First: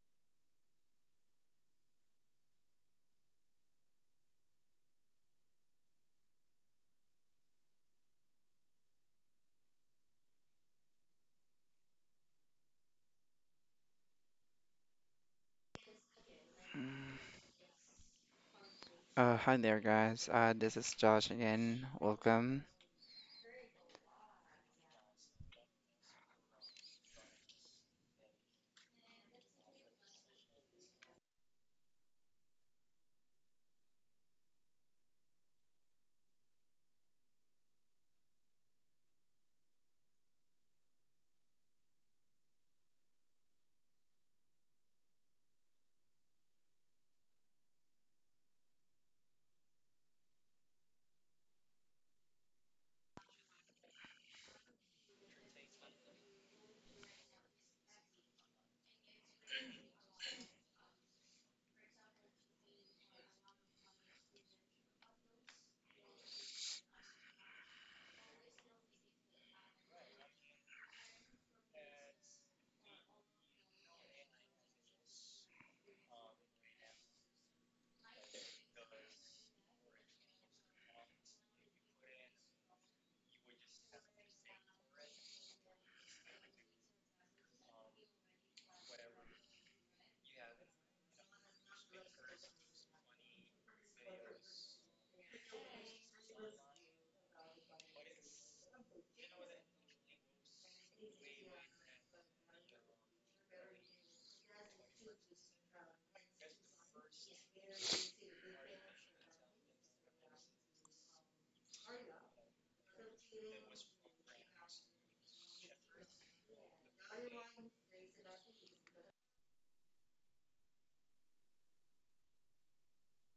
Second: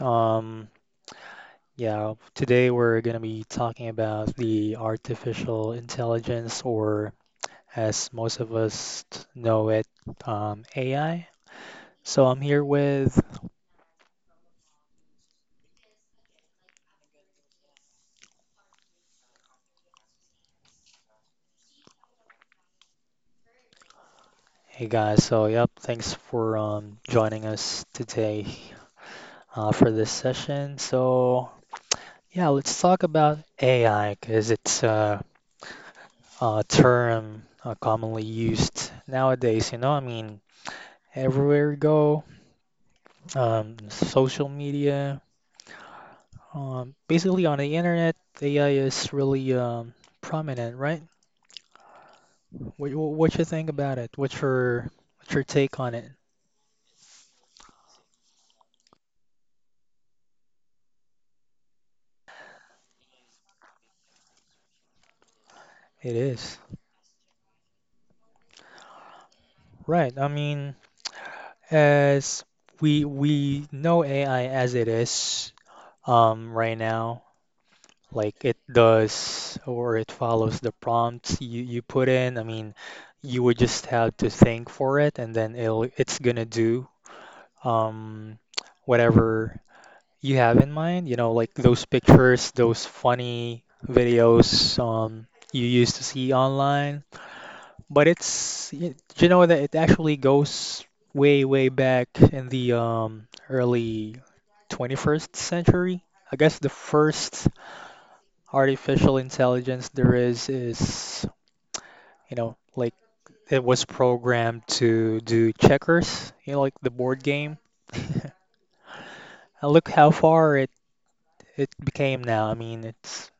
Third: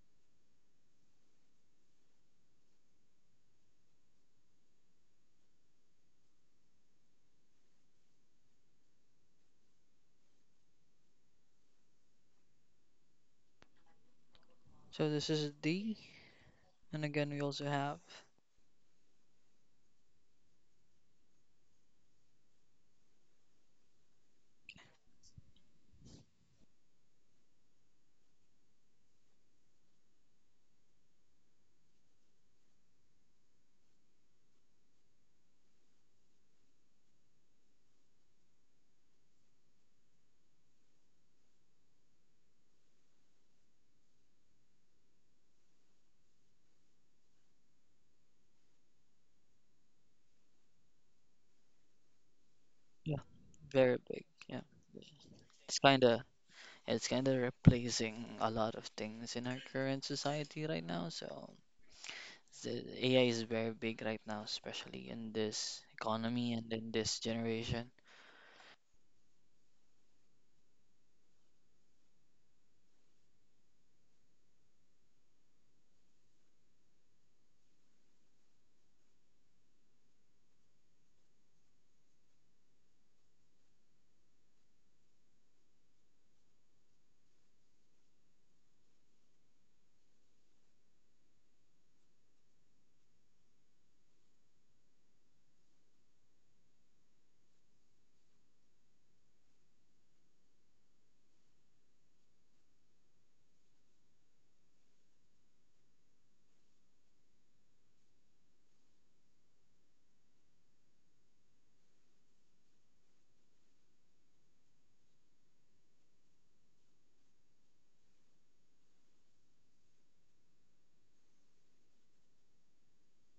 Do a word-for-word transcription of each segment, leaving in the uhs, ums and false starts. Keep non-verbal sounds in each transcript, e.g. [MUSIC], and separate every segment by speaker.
Speaker 1: Um, yeah, today we're going to be talking about the artificial intelligence, or as most of us t- know it, um, A I. So I'm here with,
Speaker 2: So this is D, and again we also have.
Speaker 3: Uh, hi there, guys. Uh, this is Josh again. Welcome.
Speaker 1: hey guys. So, yep, thanks for um, joining us today uh, for this session. So, yeah, let's talk about A I because it's uh, a term uh, commonly used nowadays. You know, I mean, everywhere you go, um, social media, um, basically on the internet, A I is really um, prominent, right? What,
Speaker 2: Yeah.
Speaker 1: what you think about
Speaker 2: Very
Speaker 1: it?
Speaker 2: big.
Speaker 1: What's
Speaker 2: Yeah,
Speaker 1: your what's your
Speaker 2: it's
Speaker 1: take on
Speaker 2: kind
Speaker 1: it?
Speaker 2: of it's kind of replacing a lot of things in our current society right now. So the A I is very big right now, especially in this
Speaker 1: It
Speaker 2: economy
Speaker 1: is,
Speaker 2: and in this generation.
Speaker 1: right. I mean, as we we know A I as it is um, right now, like it does or it follows the prompts you, you put in. I mean, you would just have to think for it, and then it'll it's gonna do um, whatever you have in mind, you know, like those pictures, those funny videos um, you used to see online. But it's, y- you know, that it actually goes way, way back in the um, early twenty-first century. I guess the first artificial intelligence there is is, you know, like it was programmed to do checkers, you know, like the board game. [LAUGHS] And look how far it became now. I mean, it's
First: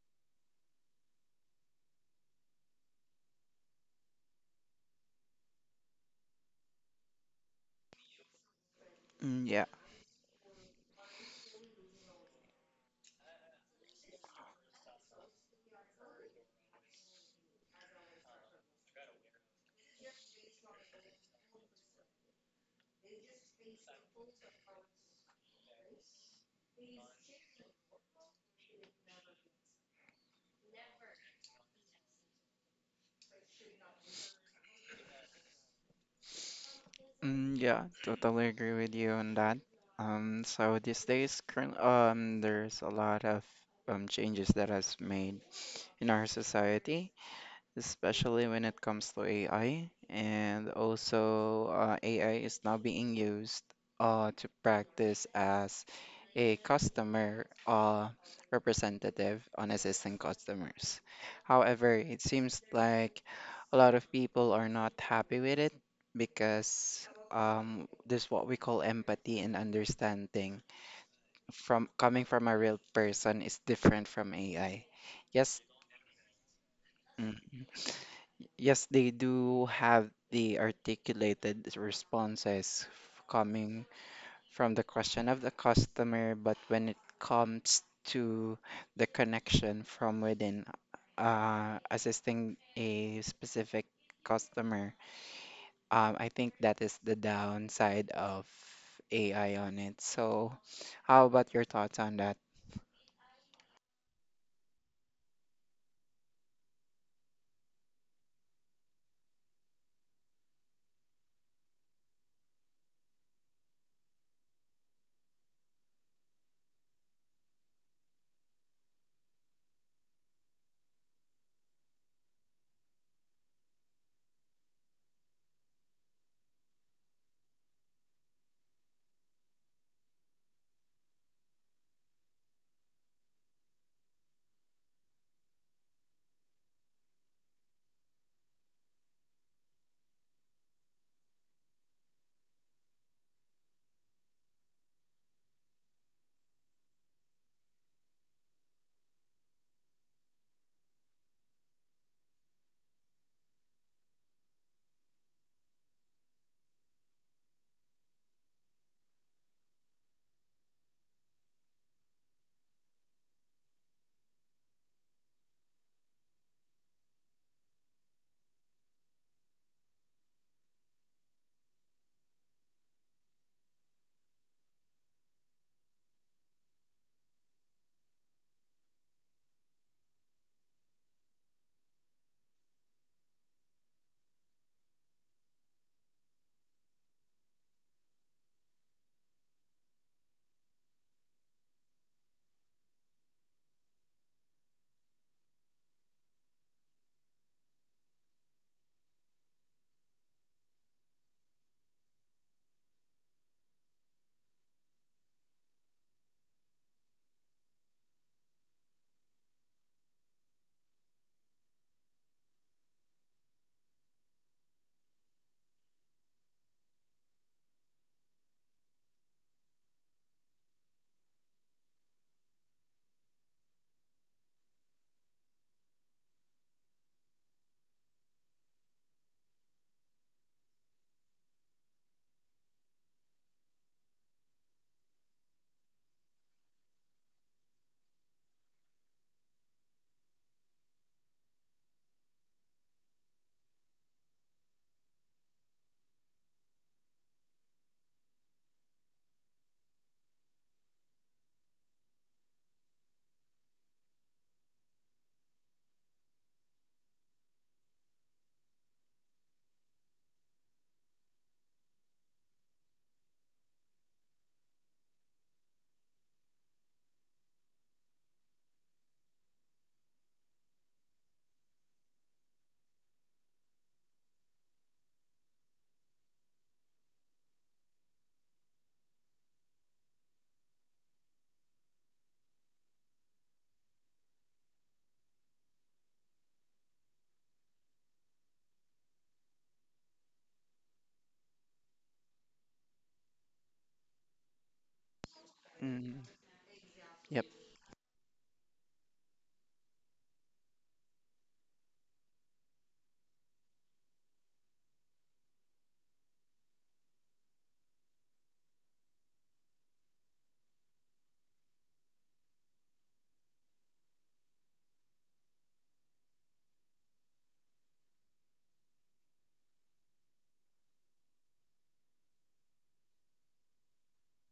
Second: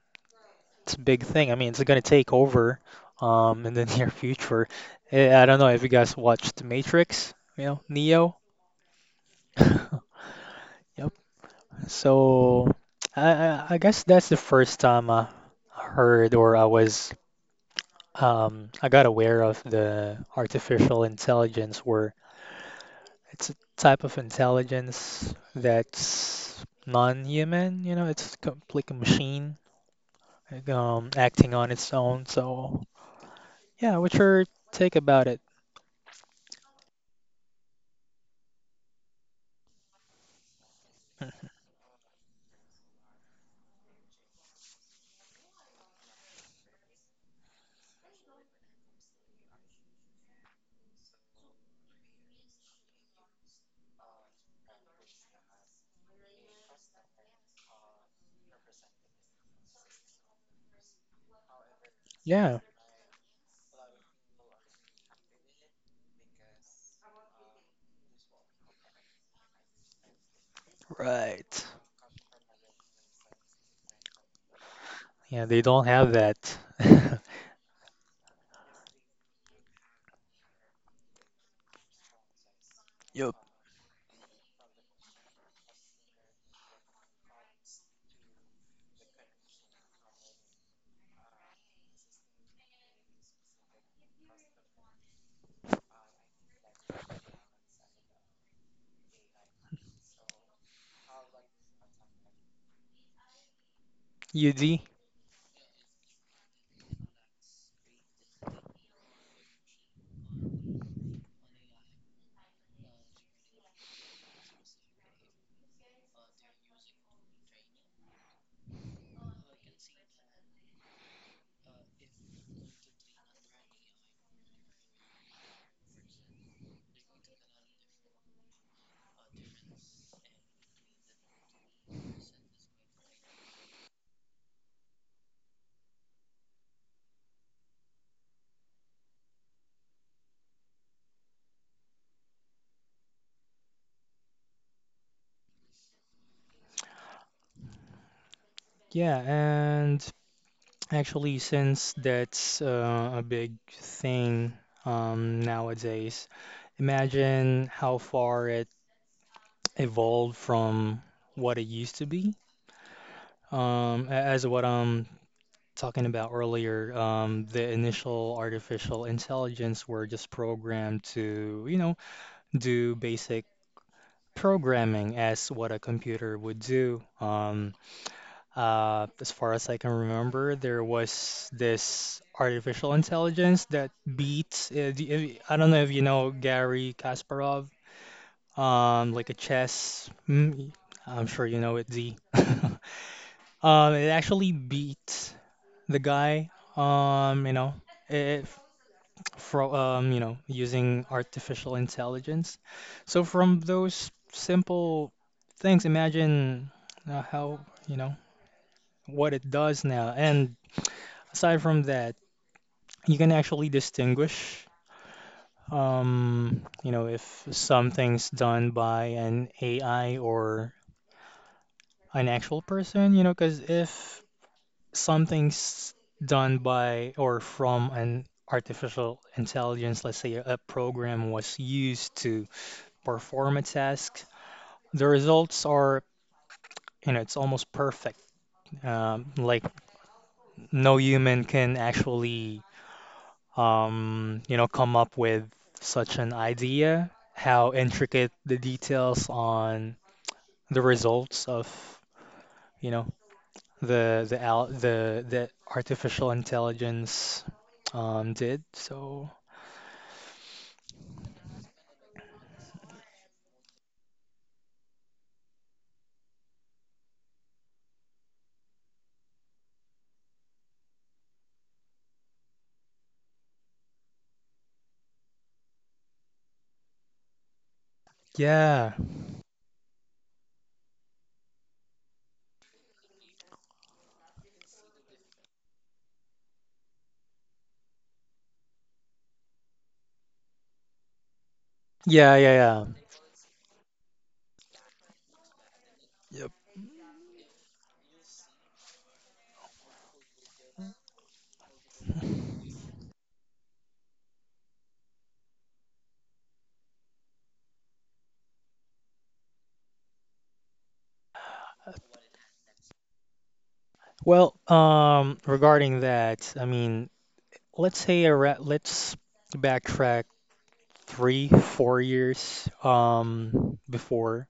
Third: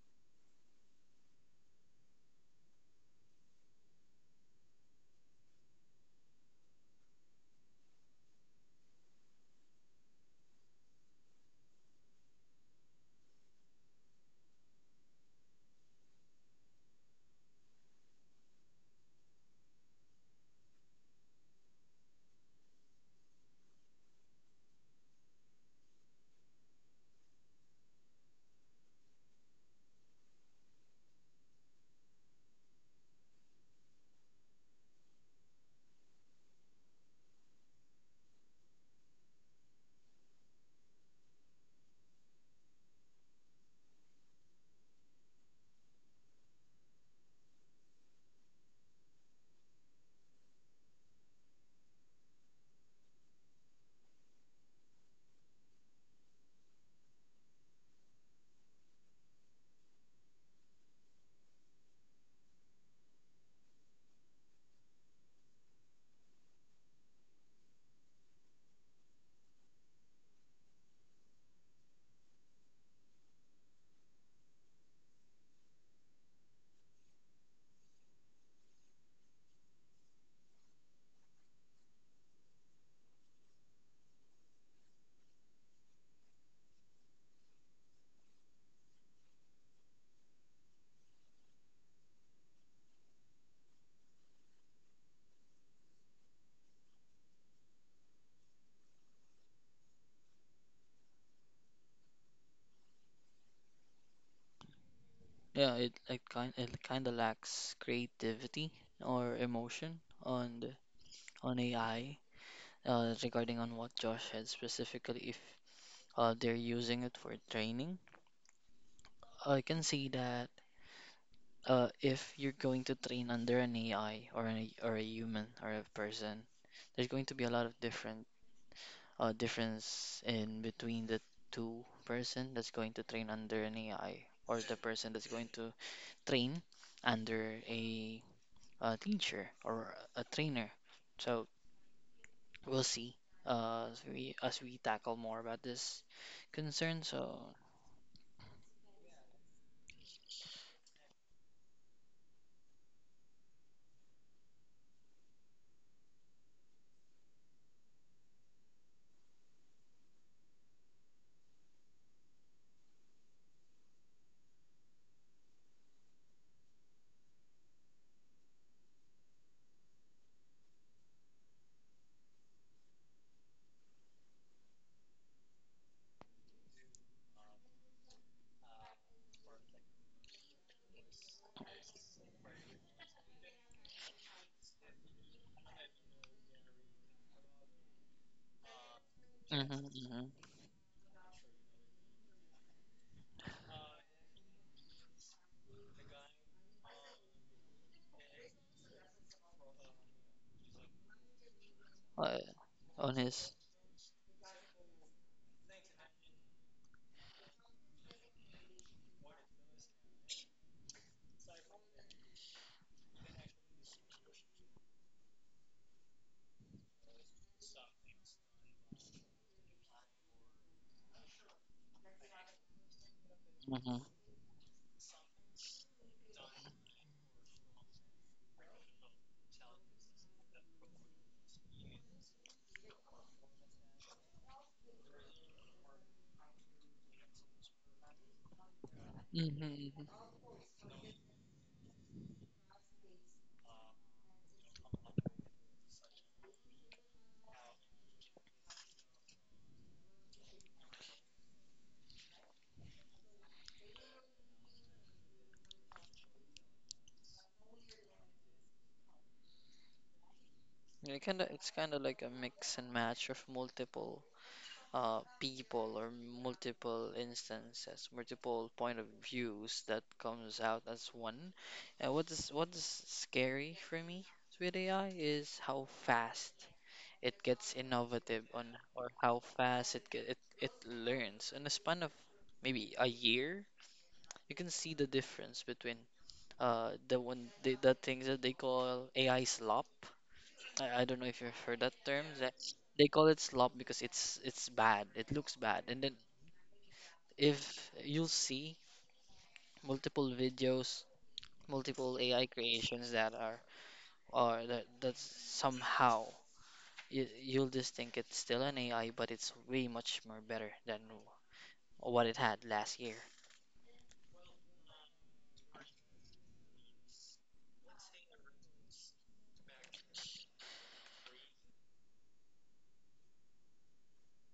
Speaker 1: it's a big thing. I mean, it's going to take over um in the [LAUGHS] near future. Eh, I don't know if you guys watched Matrix, you know, Neo.
Speaker 3: Mm, yeah,
Speaker 1: [LAUGHS] Yep. So I I I guess that's the first time I heard or I was um I got aware of the artificial intelligence where it's a type of intelligence that's non-human, you know, it's a complete machine like, um acting on its own. So yeah, what's your take about it?
Speaker 3: mm, yeah, totally agree with you on that. Um, so these days, current um, there's a lot of um changes that has made in our society, especially when it comes to A I. And also, uh, A I is now being used uh, to practice as a customer uh, representative on assisting customers. However, it
Speaker 1: Yeah,
Speaker 3: seems like a lot of people are not happy with it because um, this what we call empathy and understanding
Speaker 1: right.
Speaker 3: from coming from a real person is different from A I.
Speaker 1: Yeah,
Speaker 3: Yes.
Speaker 1: they don't have that. [LAUGHS]
Speaker 3: Mm. Yes, they do have the articulated responses f-
Speaker 1: Yup.
Speaker 3: coming from the question of the customer, but when it comes to the connection from within, uh, assisting a specific customer, um, I think that is the downside of A I on it. So, how about your thoughts on that?
Speaker 1: U D.
Speaker 2: Yeah, it it kind it kind of lacks creativity or emotion on the, on A I, uh, regarding on what Josh had specifically if uh, they're using it for training. I can see that. Uh, if you're going to train under an A I or an, or a human or a person, there's going to be a lot of different uh, difference in between the two person that's going to train under an A I or the person that's going to train under a, uh teacher or a trainer. So we'll see, uh, as we as we tackle more about this concern. So,
Speaker 1: Yeah, and actually, since that's uh, a big thing um, nowadays, imagine how far it evolved from what it used to be. Um, a- as what I'm talking about earlier, um, the initial artificial intelligence were just programmed to, you know, do basic programming as what a computer would do. Um, uh, as far as I can remember, there was this artificial intelligence that beat. Uh, the- if- I don't know if you know Gary Kasparov, um, like a
Speaker 2: hmm
Speaker 1: chess.
Speaker 2: hmm
Speaker 1: mm, I'm sure you know it, Z. [LAUGHS] Um, it actually beat the guy. Um, you know, it, from um you know using artificial
Speaker 2: Uh,
Speaker 1: intelligence.
Speaker 2: on
Speaker 1: So
Speaker 2: his.
Speaker 1: from those simple things, imagine uh, how you know what it does now. And aside from that, you can actually distinguish um, you know if something's done by an A I or an actual person. You know, because
Speaker 2: hmm
Speaker 1: if something's done by or from an artificial intelligence, let's say a program was used to performance-esque. The results are, you know, it's almost perfect. Um, like
Speaker 2: hmm
Speaker 1: no human can actually, um, you know, come up with such an idea. How intricate the details on the results of, you know, the the al the the artificial intelligence um did. So
Speaker 2: Yeah, kinda, it's kind of like a mix and match of multiple uh, people or multiple instances, multiple point of views that comes out as one. And what is what is scary for me with A I is how fast it gets innovative on,
Speaker 1: yeah,
Speaker 2: or how fast it get, it it learns. In a span of maybe a year, you can see the difference between uh the one the, the things that they call A I slop. I, I don't know if you've heard that term.
Speaker 1: yeah,
Speaker 2: That
Speaker 1: yeah, yeah.
Speaker 2: they call it slop because it's it's bad. It looks bad. And then
Speaker 3: Mm,
Speaker 1: Yep.
Speaker 3: yep.
Speaker 2: if you'll see multiple videos, multiple A I creations that are or that that somehow you, you'll just think it's still an A I, but it's way much more better than what it had last year.
Speaker 1: Well, um, regarding that, I mean, let's say around, let's backtrack three, four years um, before.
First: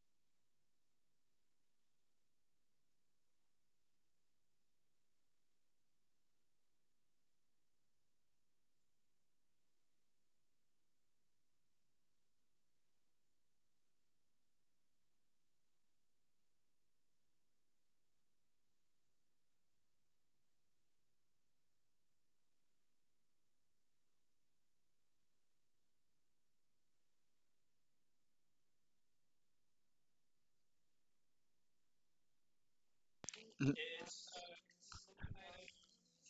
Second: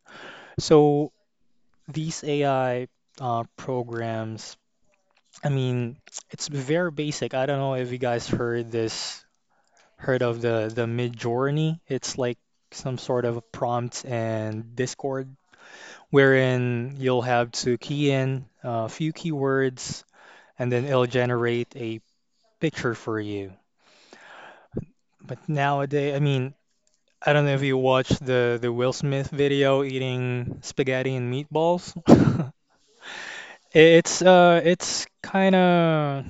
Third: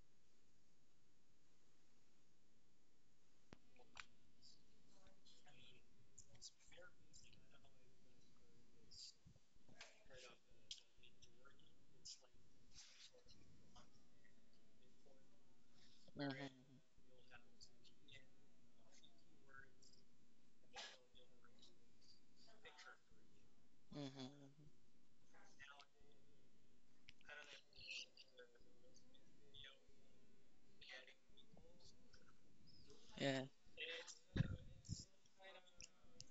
Speaker 1: So these A I uh, programs, I mean, it's very basic. I don't know if you guys heard this, heard of the the Midjourney. It's like some sort of a prompt and Discord,
Speaker 2: hmm
Speaker 1: wherein you'll have to key in a few keywords, and then it'll generate a picture for you.
Speaker 2: hmm
Speaker 1: But nowadays, I mean, I don't know if you watched the the Will Smith video eating spaghetti and meatballs. [LAUGHS]
Speaker 2: Yeah.
Speaker 3: [LAUGHS]
Speaker 1: It's uh it's kind of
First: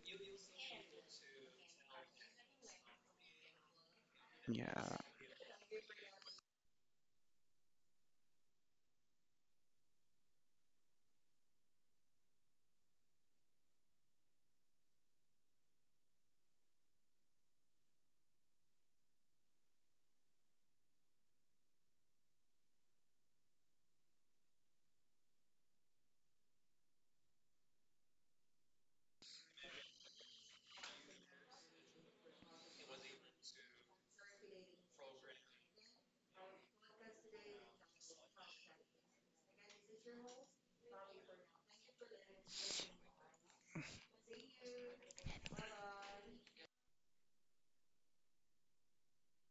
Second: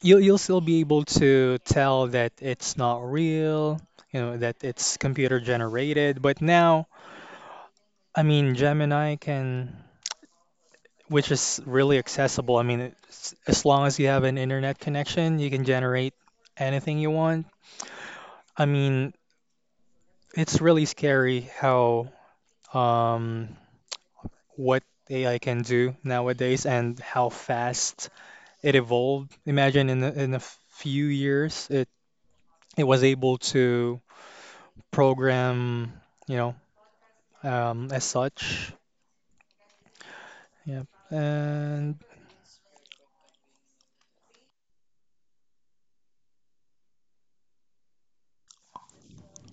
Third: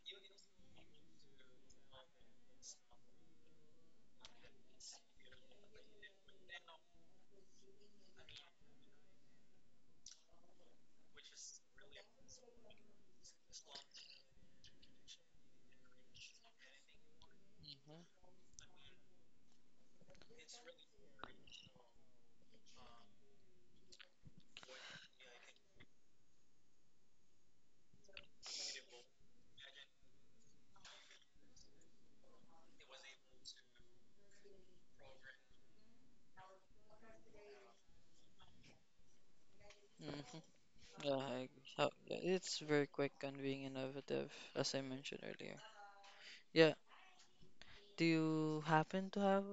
Speaker 1: you'll you'll still be able to tell that it's not real, you know, that it's computer generated, but now, I mean, Gemini can which is really accessible. I mean, it's, as long as you have an internet connection, you can generate anything you want. I mean, it's really scary how um what A I can do nowadays and how fast it evolved. Imagine in a, in a few years, it it was able to program, you know, um, as such.
Speaker 2: Mm-hmm.
Speaker 1: Yeah.
Speaker 2: Yeah. I, so,
Speaker 1: And
Speaker 2: yeah, it's very quick and being innovative, as I mentioned earlier. Yeah, do you happen to have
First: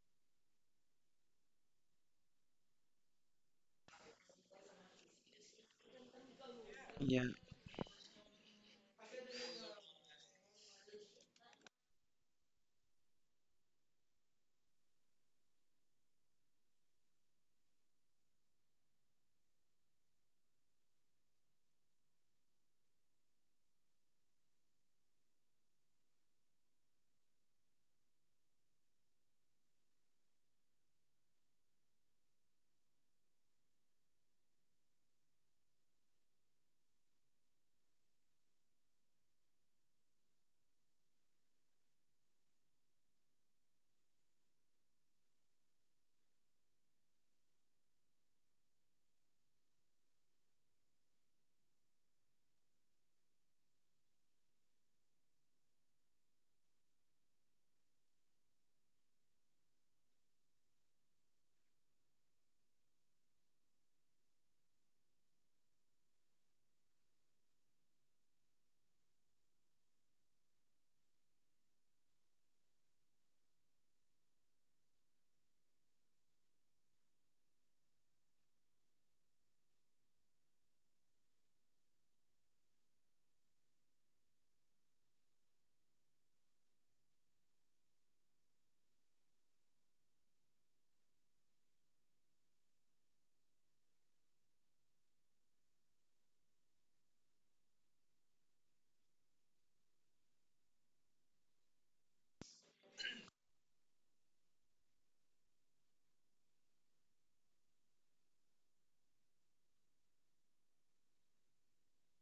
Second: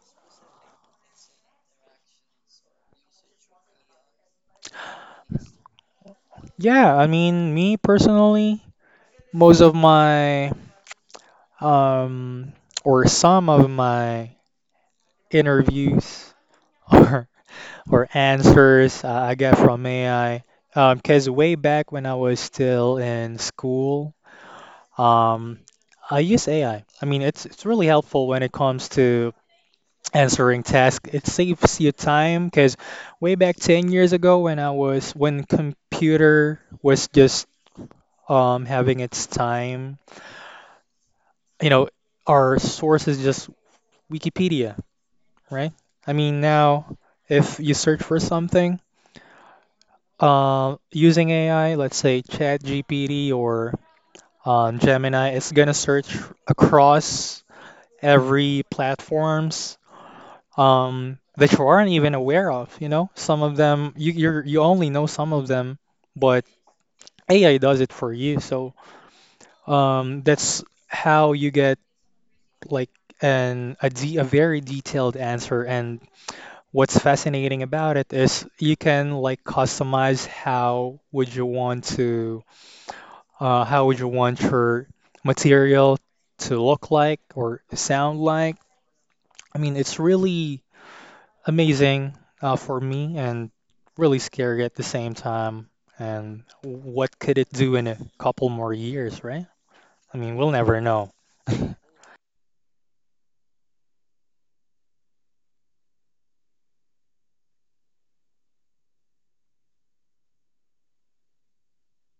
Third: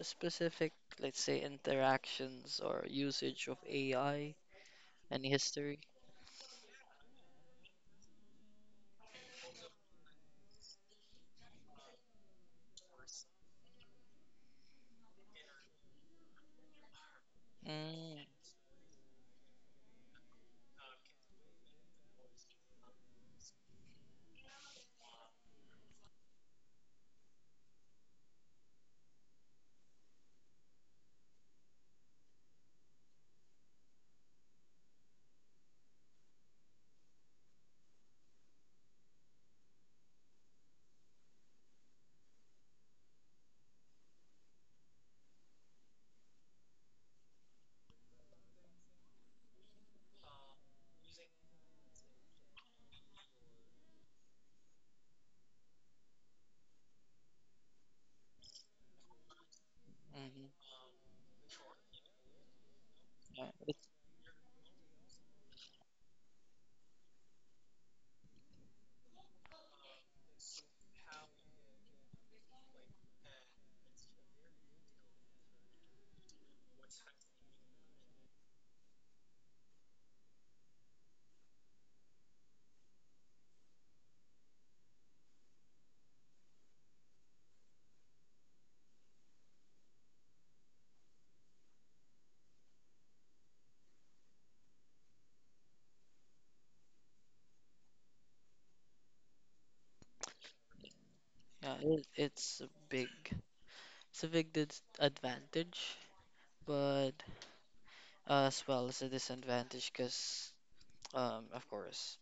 Speaker 2: specific, let's say, interactions or usage of A I? Any history?
Speaker 1: yeah, I
Speaker 3: Yeah.
Speaker 1: mean, me personally, most of my um or some of my interviews [LAUGHS] or or
Speaker 2: Mm.
Speaker 1: answers uh, I get from A I, because way back when I was still in school, Um, I use A I. I I mean, it's it's really helpful when it comes to answering tasks. It saves you time because way back ten years ago when I was when computer was just um having its time, you know, our source is just Wikipedia, right? I mean, now if you search for something, um, using A I, let's say ChatGPT or um, Gemini, it's gonna search across every platforms
Speaker 2: hmm
Speaker 1: um, that you aren't even aware of. You know, some
Speaker 2: Yeah,
Speaker 1: of
Speaker 2: it's,
Speaker 1: them you you're, you only know some of them, but A I does it for you. So um, that's how you get like an a, de a very detailed answer. And what's fascinating about it is you can like customize how would you want to uh, how would you want your material to look like or sound like. I mean, it's really amazing uh, for me and really scary at the same time. And what could it do in a couple more years, right? I mean, we'll never know. [LAUGHS]
Speaker 2: yeah, it, it's a big, it's a big dis advantage, but uh, as well as a disadvantage because, um, of course,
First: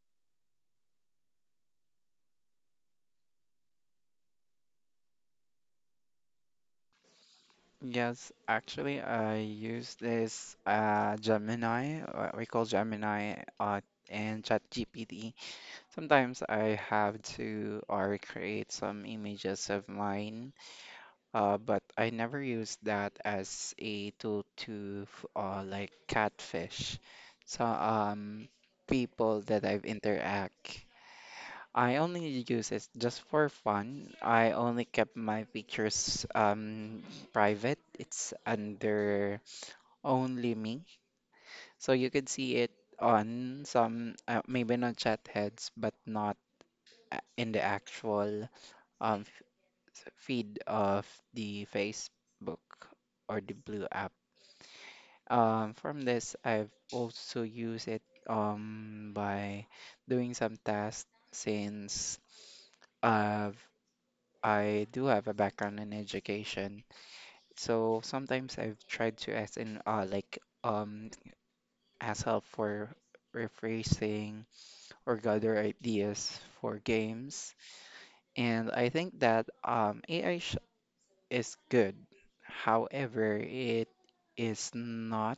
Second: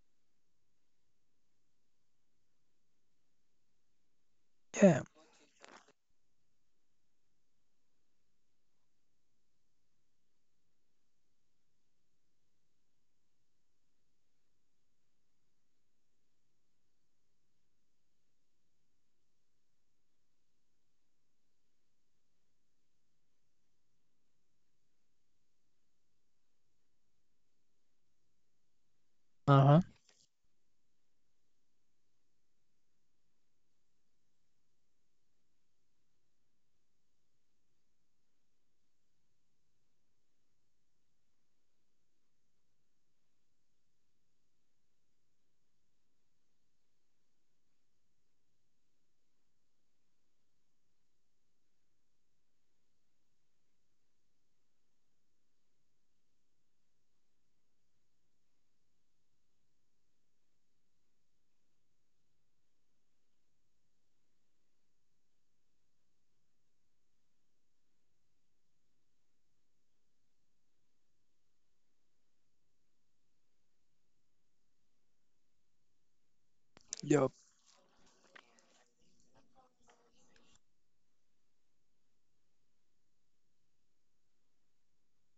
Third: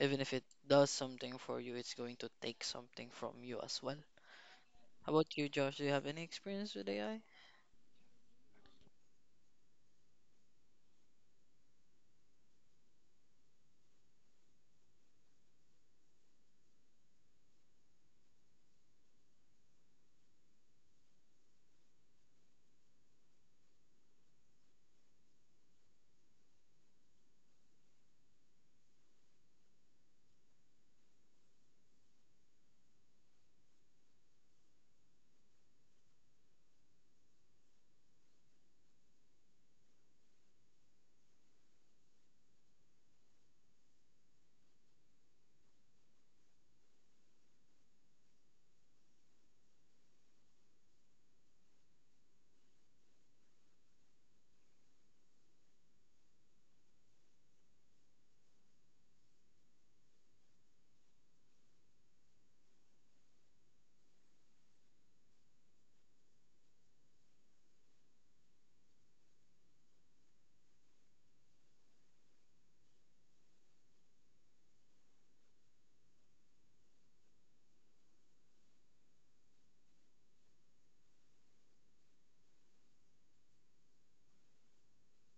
Speaker 2: even if it does something for you, it's going to take something from you as well.
Speaker 1: Yeah.
Speaker 2: How about you, Josh? Do you have any experience with A I?
Speaker 3: Yes, actually, I use this uh, Gemini, uh, we call Gemini, uh, and ChatGPT. Sometimes I have to uh, recreate some images of mine, uh, but I never use that as a tool to f- uh, like catfish. So um, people that
Speaker 1: Uh-huh.
Speaker 3: I've interact. I only use it just for fun. I only kept my pictures um private. It's under only me. So you could see it on some uh, maybe not chat heads, but not a- in the actual um f- s- feed of the Facebook or the Blue app. Um, from this, I've also used it um by doing some tasks since. I've I do have a background in education, so sometimes I've tried to ask in uh, like um ask help for rephrasing or gather ideas for
Speaker 1: Yep.
Speaker 3: games, and I think that um A I sh is good. However, it is not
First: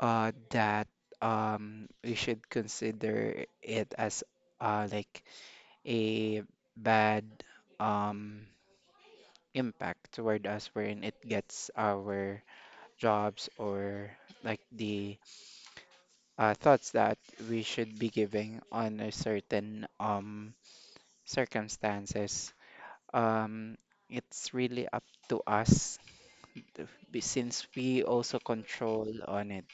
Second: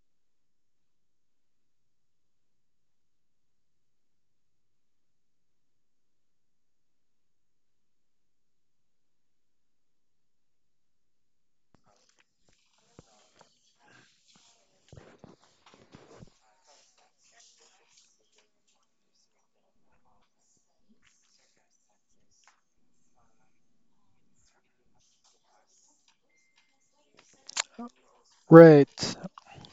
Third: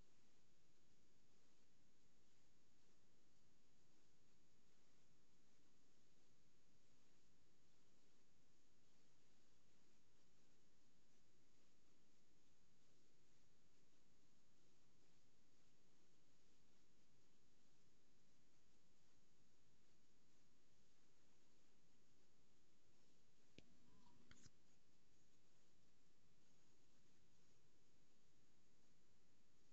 Speaker 3: uh that um we should consider it as uh like a bad um impact toward us, wherein it gets our jobs or like the uh, thoughts that we should be giving on a certain um circumstances, um it's really up to us to be, since we also control
Speaker 1: Right.
Speaker 3: on it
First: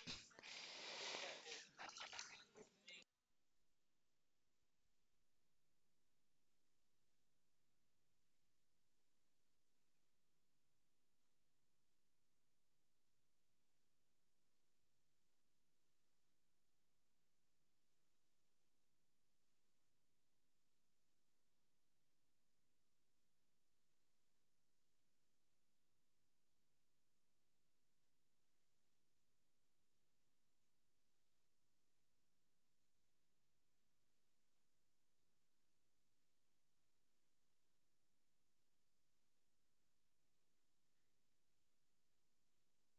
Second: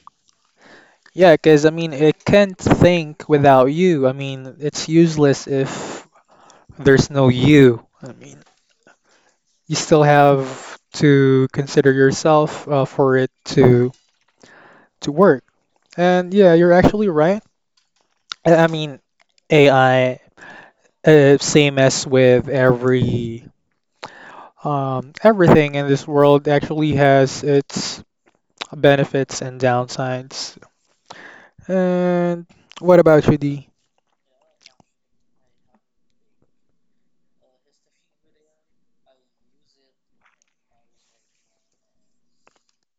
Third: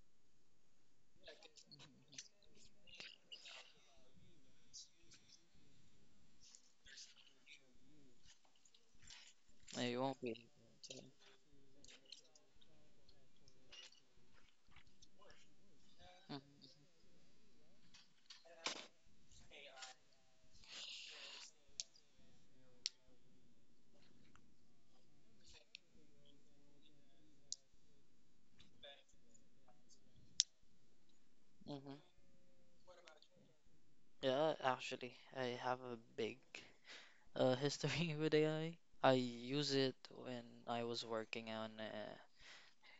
Speaker 1: Yeah, because I mean, it can't think without you. I mean, it's useless if there's no you. I mean, you
Speaker 2: No, you
Speaker 1: still
Speaker 2: won't be.
Speaker 1: have to consider yourself uh, for it to to work. And yeah, you're actually right. I I mean, A I Uh, same as with every um, everything in this world actually has its benefits and downsides.
Speaker 2: Mm-hmm.
Speaker 1: And what about you, D?
Speaker 2: Yeah, actually, I have a big uh, history [LAUGHS] with A I. I I use it when I was working on, uh,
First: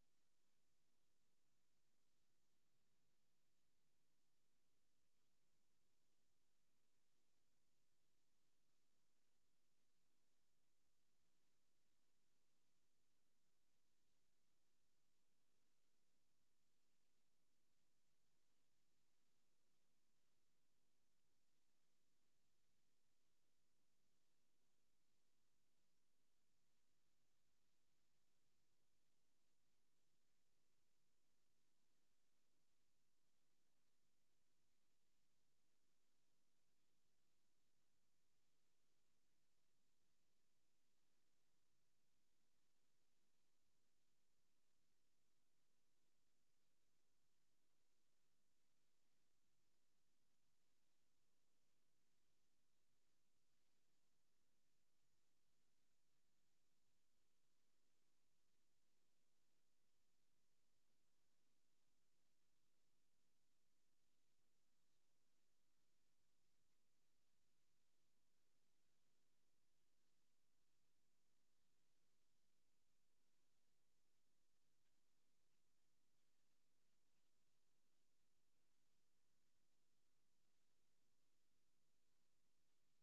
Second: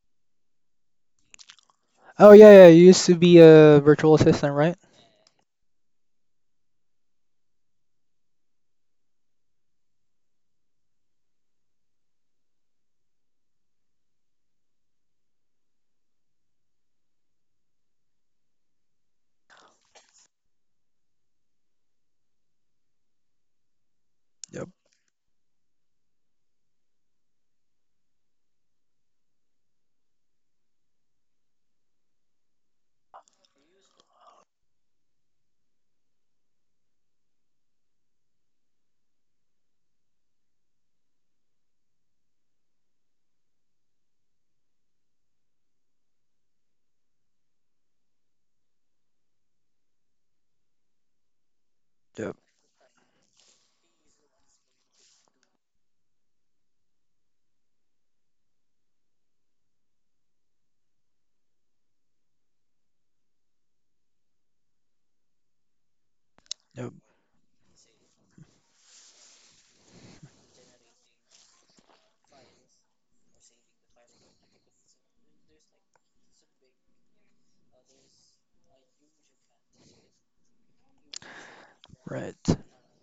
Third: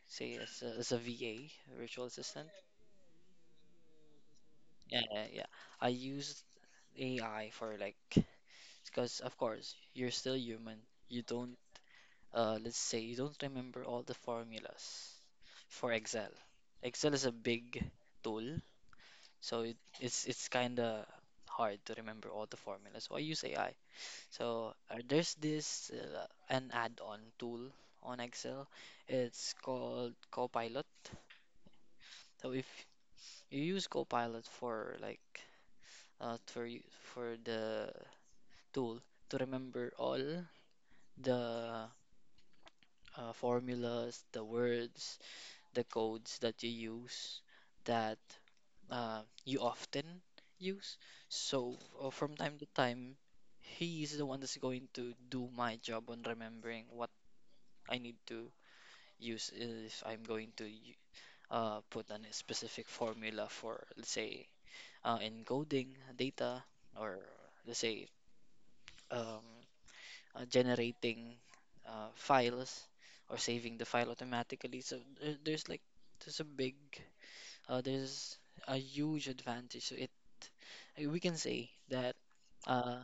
Speaker 2: say, as a, as a V A, virtual
Speaker 1: Oh
Speaker 2: assistant.
Speaker 1: yeah, yeah. You used to be a virtual assistant, right?
Speaker 2: Yeah, yeah, yeah. I used A I for, like, because of course, you're still human. You don't, uh, let's say, you don't remember all the formulas for Excel. Excel is a big tool, so it, it's it's kind of hard to remember all the formulas. So I use A I.
Speaker 1: Yep,
Speaker 2: So, uh, there's this uh, an add-on tool on Excel. It's called Copilot. So if you use Copilot for, like, uh, for you- for the tool to remember all the uh, formulas, the words, the codes that you use, that uh, you often use. So, uh,
Speaker 1: yep,
Speaker 2: from time to time, he is the one that's going to do my job on remembering what I need to use if I'm going to y- uh, put on a specific formula for, let's say, uh, encoding data,
Speaker 1: yep.
Speaker 2: or let's say, um, uh, generating uh, files, or saving the file automatically. So there- there's like there's a big uh, there's a huge advantage. So it we can say that,
Speaker 1: Right.
Speaker 2: uh,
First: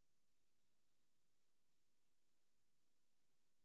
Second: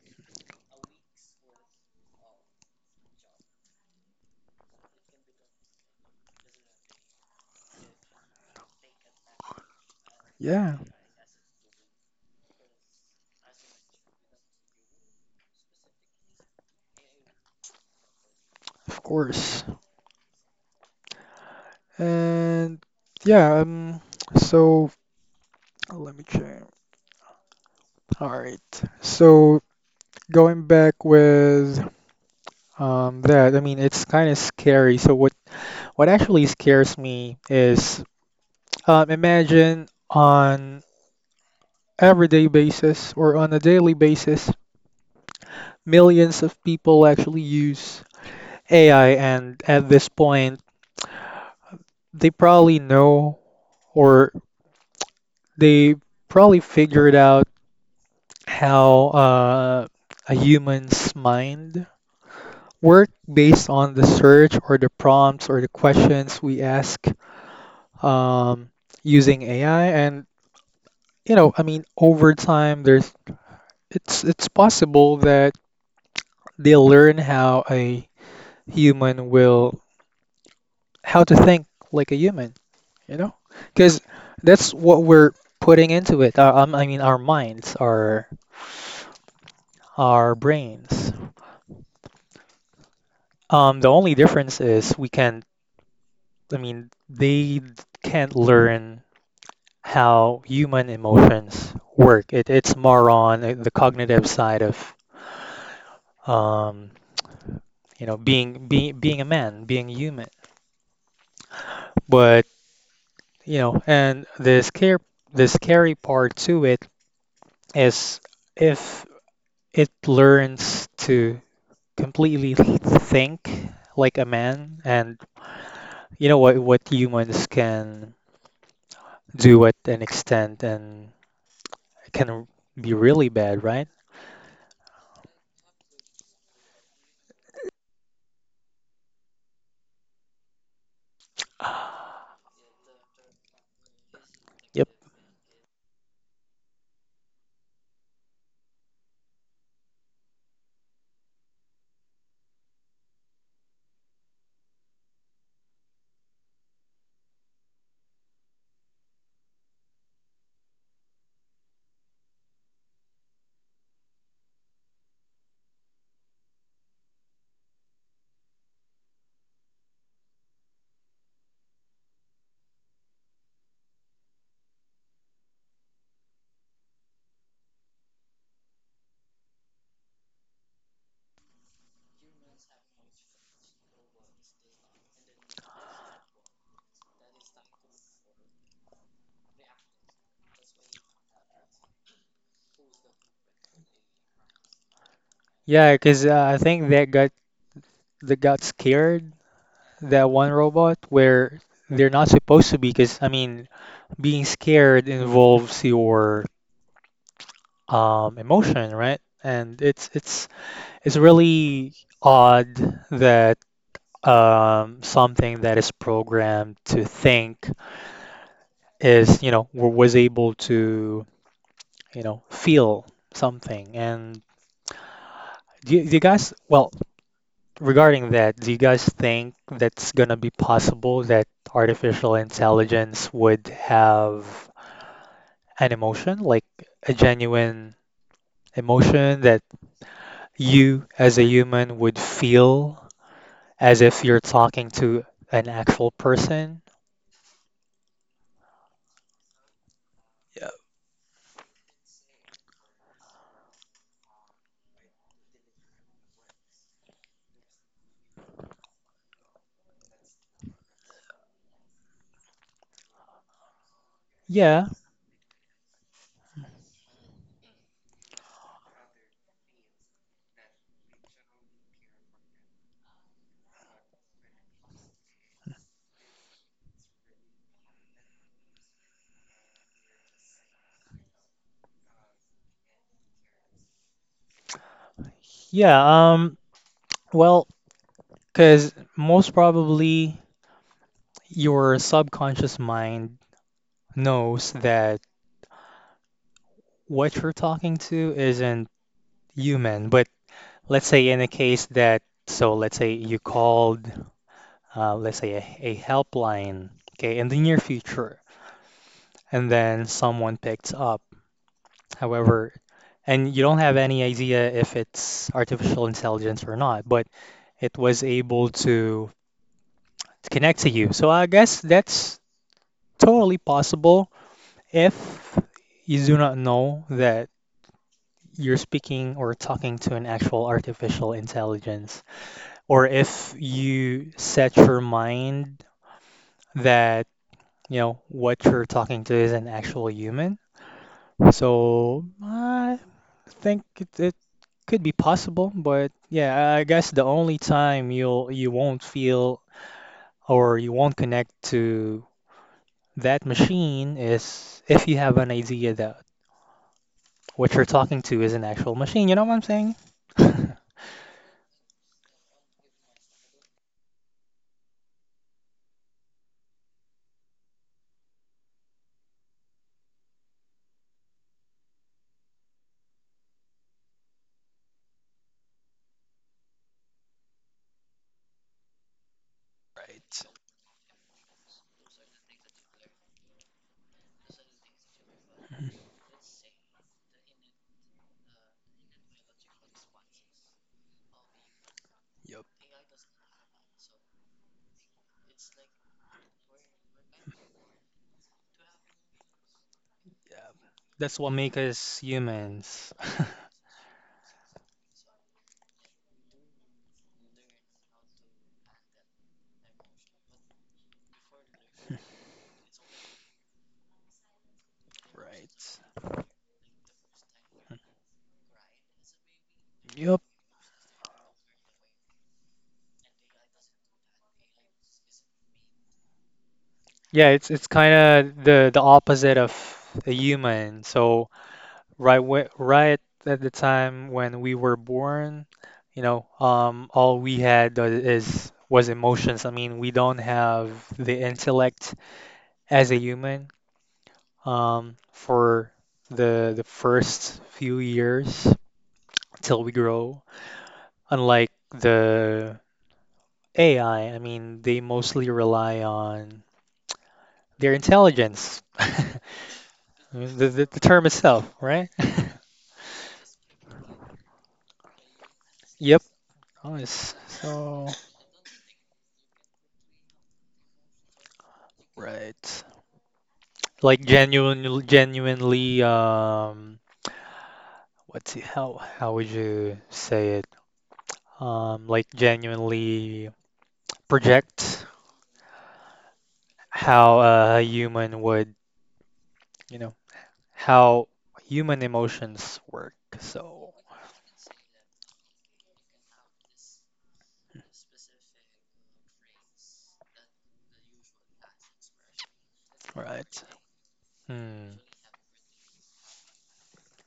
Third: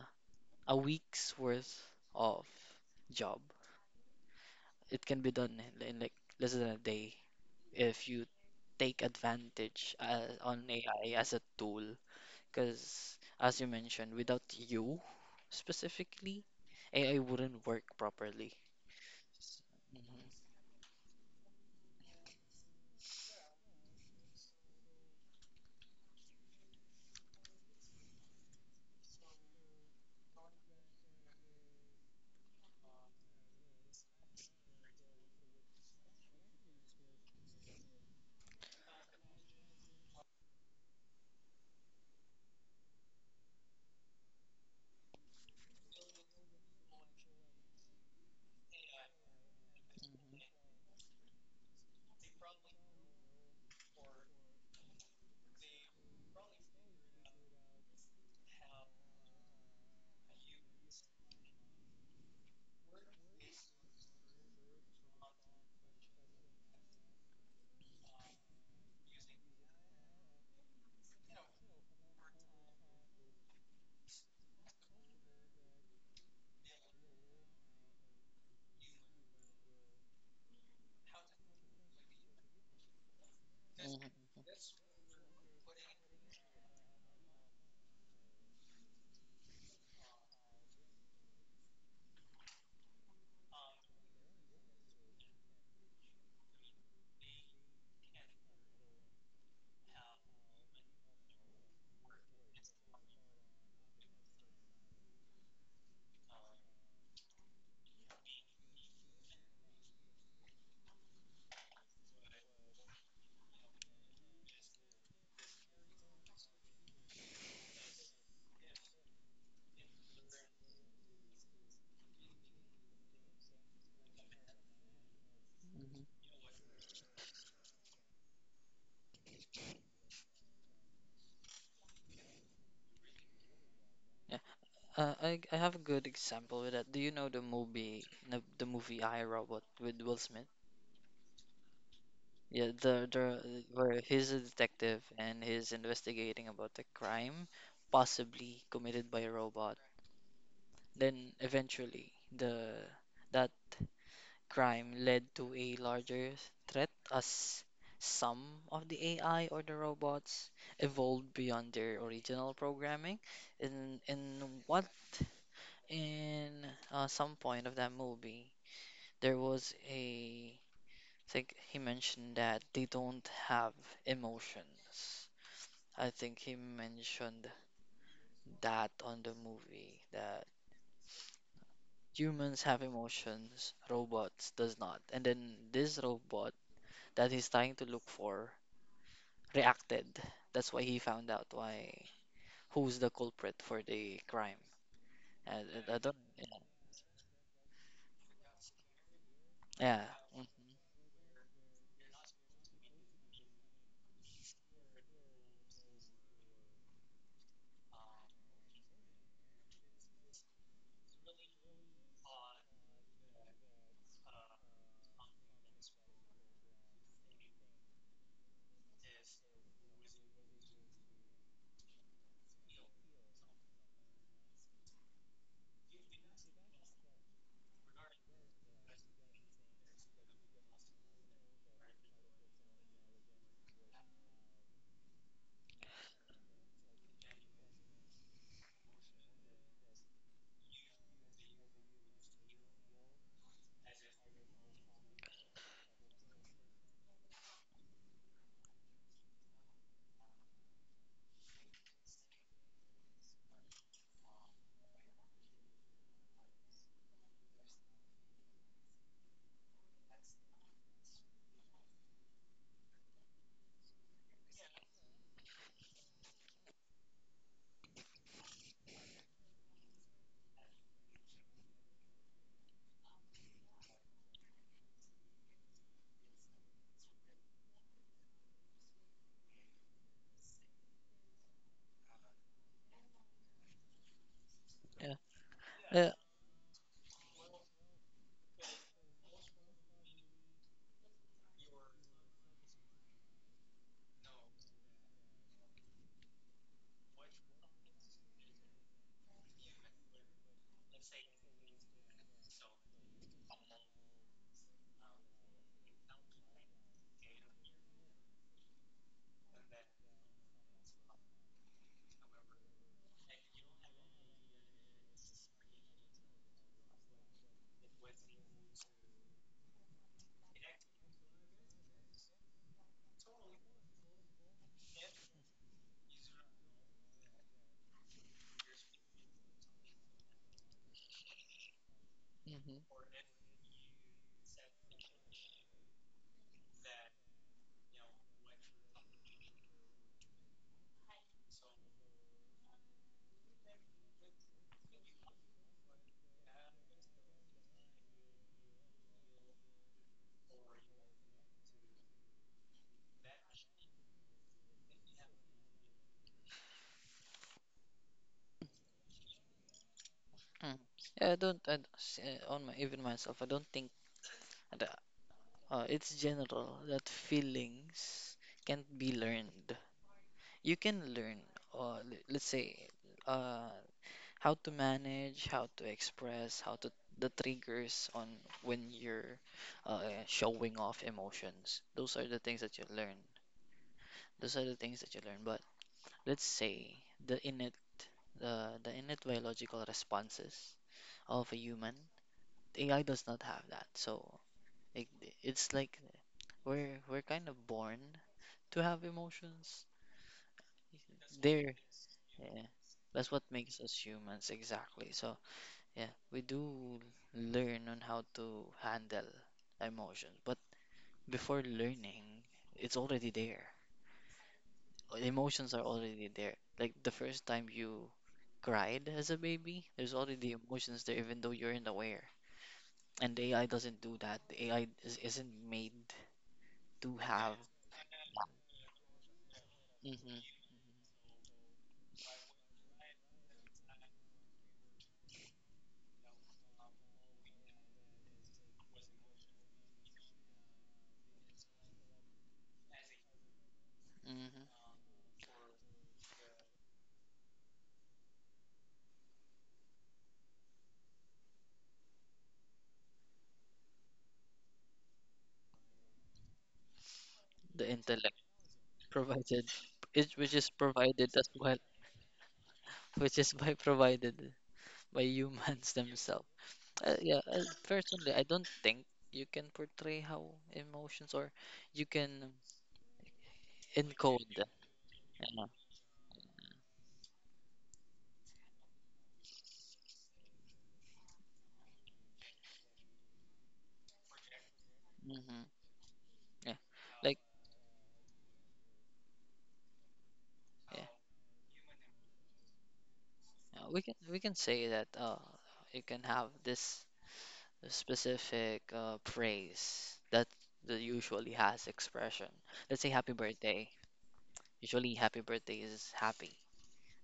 Speaker 2: a week's worth of job, it can be done in, in like less than a day if you take advantage, uh, on
Speaker 1: Yeah,
Speaker 2: A I as a tool. Because as you mentioned, without you specifically, A I wouldn't work properly.
Speaker 1: of course.
Speaker 2: hmm
Speaker 1: And yeah. Um. So let me check. All right. So going back with um that, I mean, it's kind of scary. So what what actually scares me is Um, imagine on everyday basis or on a daily basis, millions of people actually use A I, and at this point, they probably know or they probably figured out how uh, a human's mind work based on the search or the prompts or the questions we ask um, using A I. And you know, I mean, over time, there's it's it's possible that they learn how a human will how to think like a human, you know? Because
Speaker 2: hmm
Speaker 1: that's what we're putting into it. Our, um, I mean, our minds, our our brains. Um, the only difference is we can. I mean, they can't learn how human emotions work. It, it's more on uh, the cognitive side of um, you know being being being a man, being human. But you know, and the scare the scary part to it is if it learns to completely think like a man and
Speaker 2: hmm
Speaker 1: you know what what humans can do at an extent and it can be really bad, right?
Speaker 2: Yeah. Uh, I I have a good example with that. Do you know the movie, the, the movie I Robot with Will Smith? Yeah, the the where he's a
Speaker 1: Yep.
Speaker 2: detective and he's investigating about the crime possibly committed by a robot. Then eventually the that crime led to a larger threat as some of the A I or the robots evolved beyond their original programming. In in what in uh, some point of that movie there was a think he mentioned that they don't have emotions. I think he mentioned that on the movie that humans have emotions, robots does not. And then this robot that he's trying to look for reacted. That's why he found out why who's the culprit for the crime. And
Speaker 1: Yeah,
Speaker 2: I, I don't.
Speaker 1: because uh, I think that got that got scared
Speaker 2: Yeah.
Speaker 1: that
Speaker 2: Mhm.
Speaker 1: one robot where they're not supposed to be because I mean being scared involves your um emotion, right? And it's it's it's really odd that um, something that is programmed to think is, you know, w- was able to, you know, feel something. And do you, do you guys, well, regarding that, do you guys think that's gonna be possible that artificial intelligence would have an emotion, like a genuine emotion that you as a human would feel as if you're talking to an actual person? Yeah,
Speaker 2: Yeah. Yeah.
Speaker 1: yeah. Um, well, because most probably your subconscious mind knows that what you're talking to isn't human. But let's say in a case that, so let's say you called, uh, let's say a, a helpline, okay, in the near future, and then someone picks up. However, and you don't have any idea if it's artificial intelligence or not, but it was able to connect to you. So I guess that's totally possible. If you do not know that you're speaking or talking to an actual artificial intelligence,
Speaker 2: Mhm.
Speaker 1: or if you set your mind that, you know, what you're talking to is an actual human, so I think it, it could be possible, but yeah, I guess the only time you'll you won't feel or you won't connect to that machine is if you have an idea that what you're talking to is an actual machine. You know what I'm saying? [LAUGHS]
Speaker 2: Mm. Yeah, I don't, I, don't- s- uh, on my even myself, I don't think. I d- Uh, it's general that feelings can't be learned. You can learn, uh, le- let's say, uh, how to manage, how to express, how to the triggers on when you're, uh, showing off emotions. Those are the things that you learn. Those are the things that you learn. But let's say the innate, the the innate biological responses of a human, A I does not have that. So, like, it's like we're we're kind of born to have emotions.
Speaker 1: That's what makes
Speaker 2: There,
Speaker 1: us
Speaker 2: yeah,
Speaker 1: humans.
Speaker 2: that's what
Speaker 1: [LAUGHS]
Speaker 2: makes us humans exactly. So yeah, we do learn on how to handle emotions, but before learning, it's already there. Emotions
Speaker 1: Right.
Speaker 2: are already there. Like the first time you cried as a baby, there's
Speaker 1: Yep.
Speaker 2: already emotions there, even though you're unaware. And the A I doesn't do that. The A I is, isn't made to
Speaker 1: Yeah,
Speaker 2: have
Speaker 1: it's it's kind of the the opposite of a
Speaker 2: hmm
Speaker 1: human. So right whe- right at the time when we were born, you know, um, all we had tho- is was emotions. I mean, we don't have the intellect as a human
Speaker 2: hmm
Speaker 1: um, for the the first few years till we grow. Unlike the A I, I I mean, they mostly rely on
Speaker 2: the
Speaker 1: their
Speaker 2: intellect
Speaker 1: intelligence.
Speaker 2: [LAUGHS]
Speaker 1: [LAUGHS]
Speaker 2: provided, it, which
Speaker 1: The,
Speaker 2: is
Speaker 1: the, the term
Speaker 2: provided as
Speaker 1: itself,
Speaker 2: well,
Speaker 1: right? [LAUGHS]
Speaker 2: which is [LAUGHS] by provided by humans [LAUGHS]
Speaker 1: Yep.
Speaker 2: themselves.
Speaker 1: Oh,
Speaker 2: Uh,
Speaker 1: it's
Speaker 2: yeah, uh,
Speaker 1: so
Speaker 2: personally, I don't think you can portray how emotions or you can
Speaker 1: right. Like
Speaker 2: encode.
Speaker 1: genuine,
Speaker 2: Yeah.
Speaker 1: genuinely, um, what's it, how how would you say it? Um, like genuinely project
Speaker 2: hmm Yeah.
Speaker 1: how
Speaker 2: Like,
Speaker 1: a human would, you know,
Speaker 2: yeah,
Speaker 1: how human emotions work.
Speaker 2: uh,
Speaker 1: So,
Speaker 2: we can we can say that uh you can have this specific uh praise that that usually has expression. Let's say happy
Speaker 1: right.
Speaker 2: birthday.
Speaker 1: Hmm.
Speaker 2: Usually happy birthday is happy,